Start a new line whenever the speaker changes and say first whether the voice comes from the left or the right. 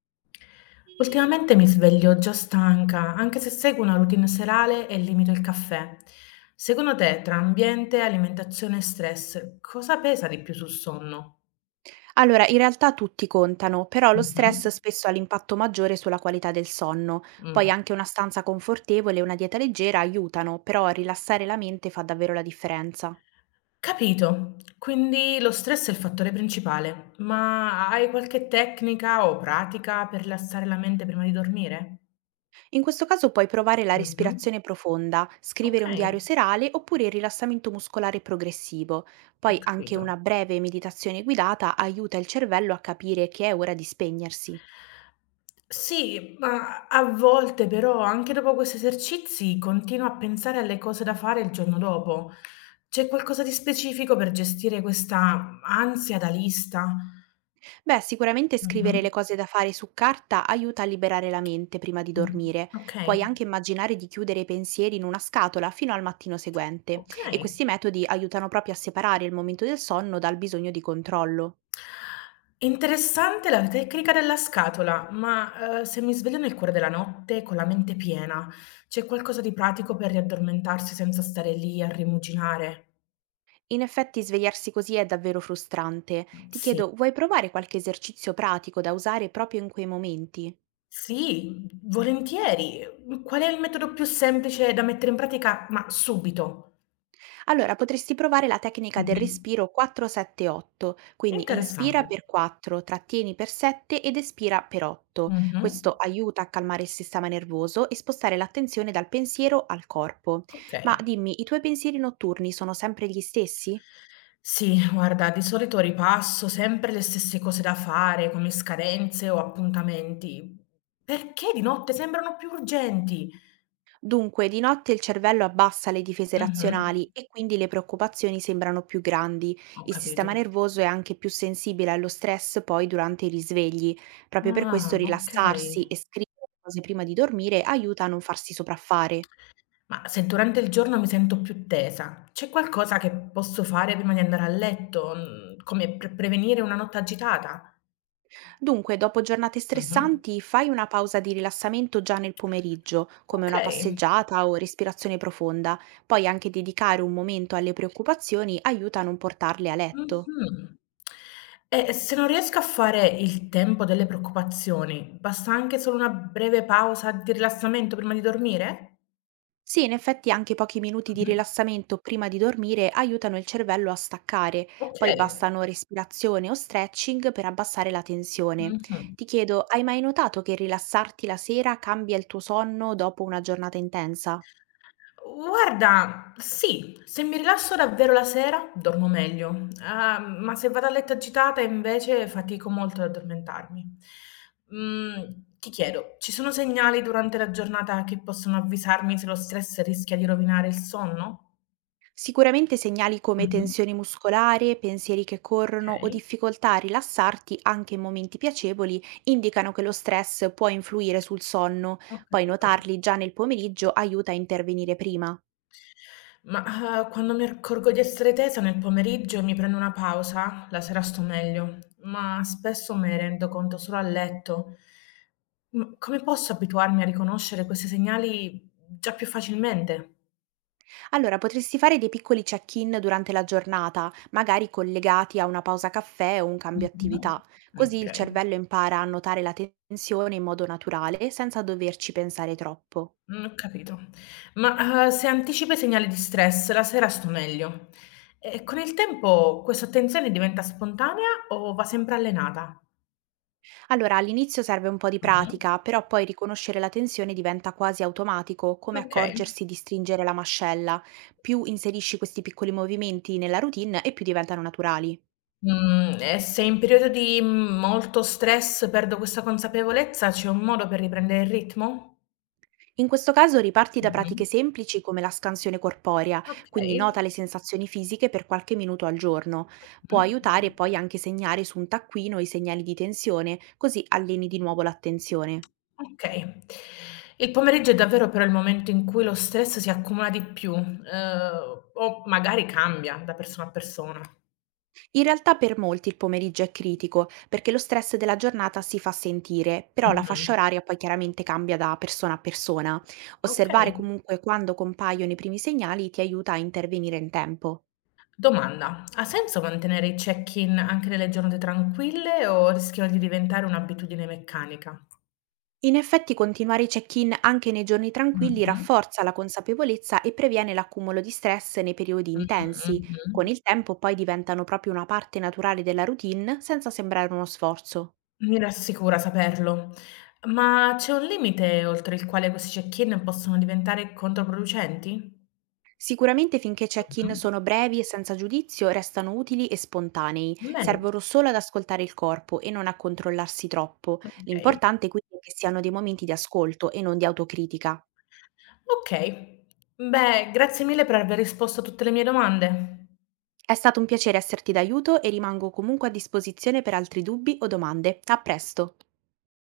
left: Ultimamente mi sveglio già stanca, anche se seguo una routine serale e limito il caffè. Secondo te, tra ambiente, alimentazione e stress, cosa pesa di più sul sonno?
right: Allora, in realtà tutti contano, però lo stress
left: Mhm.
right: spesso ha l'impatto maggiore sulla qualità del sonno. Poi
left: Mm.
right: anche una stanza confortevole e una dieta leggera aiutano, però rilassare la mente fa davvero la differenza.
left: Capito. Quindi lo stress è il fattore principale, ma hai qualche tecnica o pratica per rilassare la mente prima di dormire?
right: In questo caso puoi provare la
left: Mhm.
right: respirazione profonda,
left: Ok,
right: scrivere un diario serale oppure il rilassamento muscolare progressivo.
left: ho
right: Poi anche
left: capito.
right: una breve meditazione guidata aiuta il cervello a capire che è ora di spegnersi.
left: Sì, ma a volte però anche dopo questi esercizi continuo a pensare alle cose da fare il giorno dopo. C'è qualcosa di specifico per gestire questa ansia da lista?
right: Beh, sicuramente
left: Mh-mh.
right: scrivere le cose da fare su carta aiuta a liberare la mente prima di
left: Mh.
right: dormire. Puoi
left: Okay,
right: anche immaginare di chiudere i pensieri in una scatola fino al mattino seguente e
left: okay.
right: questi metodi aiutano proprio a separare il momento del sonno dal bisogno di controllo.
left: Interessante la tecnica della scatola, ma, se mi sveglio nel cuore della notte con la mente piena, c'è qualcosa di pratico per riaddormentarsi senza stare lì a rimuginare?
right: In effetti svegliarsi così è davvero frustrante. Ti
left: Sì.
right: chiedo, vuoi provare qualche esercizio pratico da usare proprio in quei momenti?
left: Sì, volentieri. Mhmm, qual è il metodo più semplice da mettere in pratica, ma subito?
right: Allora, potresti provare la tecnica del
left: Mh-mh.
right: respiro 4-7-8, quindi
left: Interessante.
right: inspira per 4, trattieni per 7 ed espira per 8.
left: Mh-mh.
right: Questo aiuta a calmare il sistema nervoso e spostare l'attenzione dal pensiero al corpo. Ma
left: Okay.
right: dimmi, i tuoi pensieri notturni sono sempre gli stessi?
left: Sì, guarda, di solito ripasso sempre le stesse cose da fare, come scadenze o appuntamenti, perché di notte sembrano più urgenti.
right: Dunque, di notte il cervello abbassa le difese
left: Mh-mh.
right: razionali e quindi le preoccupazioni sembrano più grandi.
left: Ho
right: Il
left: capito.
right: sistema nervoso è anche più sensibile allo stress poi durante i risvegli. Proprio per questo
left: Ah, okay.
right: rilassarsi e scrivere cose prima di dormire aiuta a non farsi sopraffare.
left: Ma se durante il giorno mi sento più tesa, c'è qualcosa che posso fare prima di andare a letto, come per prevenire una notte agitata?
right: Dunque, dopo giornate
left: Mh-mh.
right: stressanti, fai una pausa di rilassamento già nel pomeriggio, come una
left: Okay.
right: passeggiata o respirazione profonda. Poi anche dedicare un momento alle preoccupazioni aiuta a non portarle a letto.
left: Mh-mh. E se non riesco a fare il tempo delle preoccupazioni, basta anche solo una breve pausa di rilassamento prima di dormire?
right: Sì, in effetti anche pochi minuti di
left: Mh-mh.
right: rilassamento prima di dormire aiutano il cervello a staccare, poi
left: Okay.
right: bastano respirazione o stretching per abbassare la tensione.
left: Mh-mh.
right: Ti chiedo, hai mai notato che rilassarti la sera cambia il tuo sonno dopo una giornata intensa?
left: Guarda, sì, se mi rilasso davvero la sera dormo meglio, ma se vado a letto agitata invece fatico molto ad addormentarmi. Ti chiedo, ci sono segnali durante la giornata che possono avvisarmi se lo stress rischia di rovinare il sonno?
right: Sicuramente segnali come
left: Mh-mh,
right: tensione muscolare, pensieri che corrono o
left: okay,
right: difficoltà a rilassarti anche in momenti piacevoli indicano che lo stress può influire sul sonno,
left: ho
right: poi
left: capito.
right: notarli già nel pomeriggio aiuta a intervenire prima.
left: Ma, quando mi accorgo di essere tesa nel pomeriggio mi prendo una pausa, la sera sto meglio, ma spesso me ne rendo conto solo a letto. Come posso abituarmi a riconoscere questi segnali già più facilmente?
right: Allora, potresti fare dei piccoli check-in durante la giornata, magari collegati a una pausa caffè o un cambio
left: Mh-mh.
right: attività. Così il
left: Okay,
right: cervello impara a notare la tensione in modo naturale, senza doverci pensare troppo.
left: mhmm, ho capito. Ma, se anticipo i segnali di stress, la sera sto meglio. E con il tempo questa attenzione diventa spontanea o va sempre allenata?
right: Allora, all'inizio serve un po' di
left: Mh-mh.
right: pratica, però poi riconoscere la tensione diventa quasi automatico, come
left: Okay.
right: accorgersi di stringere la mascella. Più inserisci questi piccoli movimenti nella routine e più diventano naturali.
left: Mhmm, e se in periodo di molto stress perdo questa consapevolezza, c'è un modo per riprendere il ritmo?
right: In questo caso riparti da
left: Mh-mh.
right: pratiche semplici come la scansione corporea, quindi nota
left: Okay.
right: le sensazioni fisiche per qualche minuto al giorno. Può
left: Mh.
right: aiutare poi anche segnare su un taccuino i segnali di tensione, così alleni di nuovo l'attenzione.
left: Okay. Il pomeriggio è davvero però il momento in cui lo stress si accumula di più, o magari cambia da persona a persona.
right: In realtà per molti il pomeriggio è critico, perché lo stress della giornata si fa sentire, però la fascia
left: Mh-mh.
right: oraria poi chiaramente cambia da persona a persona. Osservare
left: Okay.
right: comunque quando compaiono i primi segnali ti aiuta a intervenire in tempo.
left: Domanda: ha senso mantenere il check-in anche nelle giornate tranquille o rischiano di diventare un'abitudine meccanica?
right: In effetti continuare i check-in anche nei giorni tranquilli
left: Mh-mh.
right: rafforza la consapevolezza e previene l'accumulo di stress nei periodi
left: Mh,
right: intensi. Con
left: mh-mh.
right: il tempo poi diventano proprio una parte naturale della routine senza sembrare uno sforzo.
left: Mi rassicura saperlo, ma c'è un limite oltre il quale questi check-in possono diventare controproducenti?
right: Sicuramente finché i check-in
left: Mh-mh.
right: sono brevi e senza giudizio restano utili e spontanei,
left: Bene,
right: servono solo ad ascoltare il corpo e non a controllarsi troppo.
left: okay.
right: L'importante quindi è che siano dei momenti di ascolto e non di autocritica.
left: Okay. Beh, grazie mille per aver risposto a tutte le mie domande.
right: È stato un piacere esserti d'aiuto e rimango comunque a disposizione per altri dubbi o domande. A presto!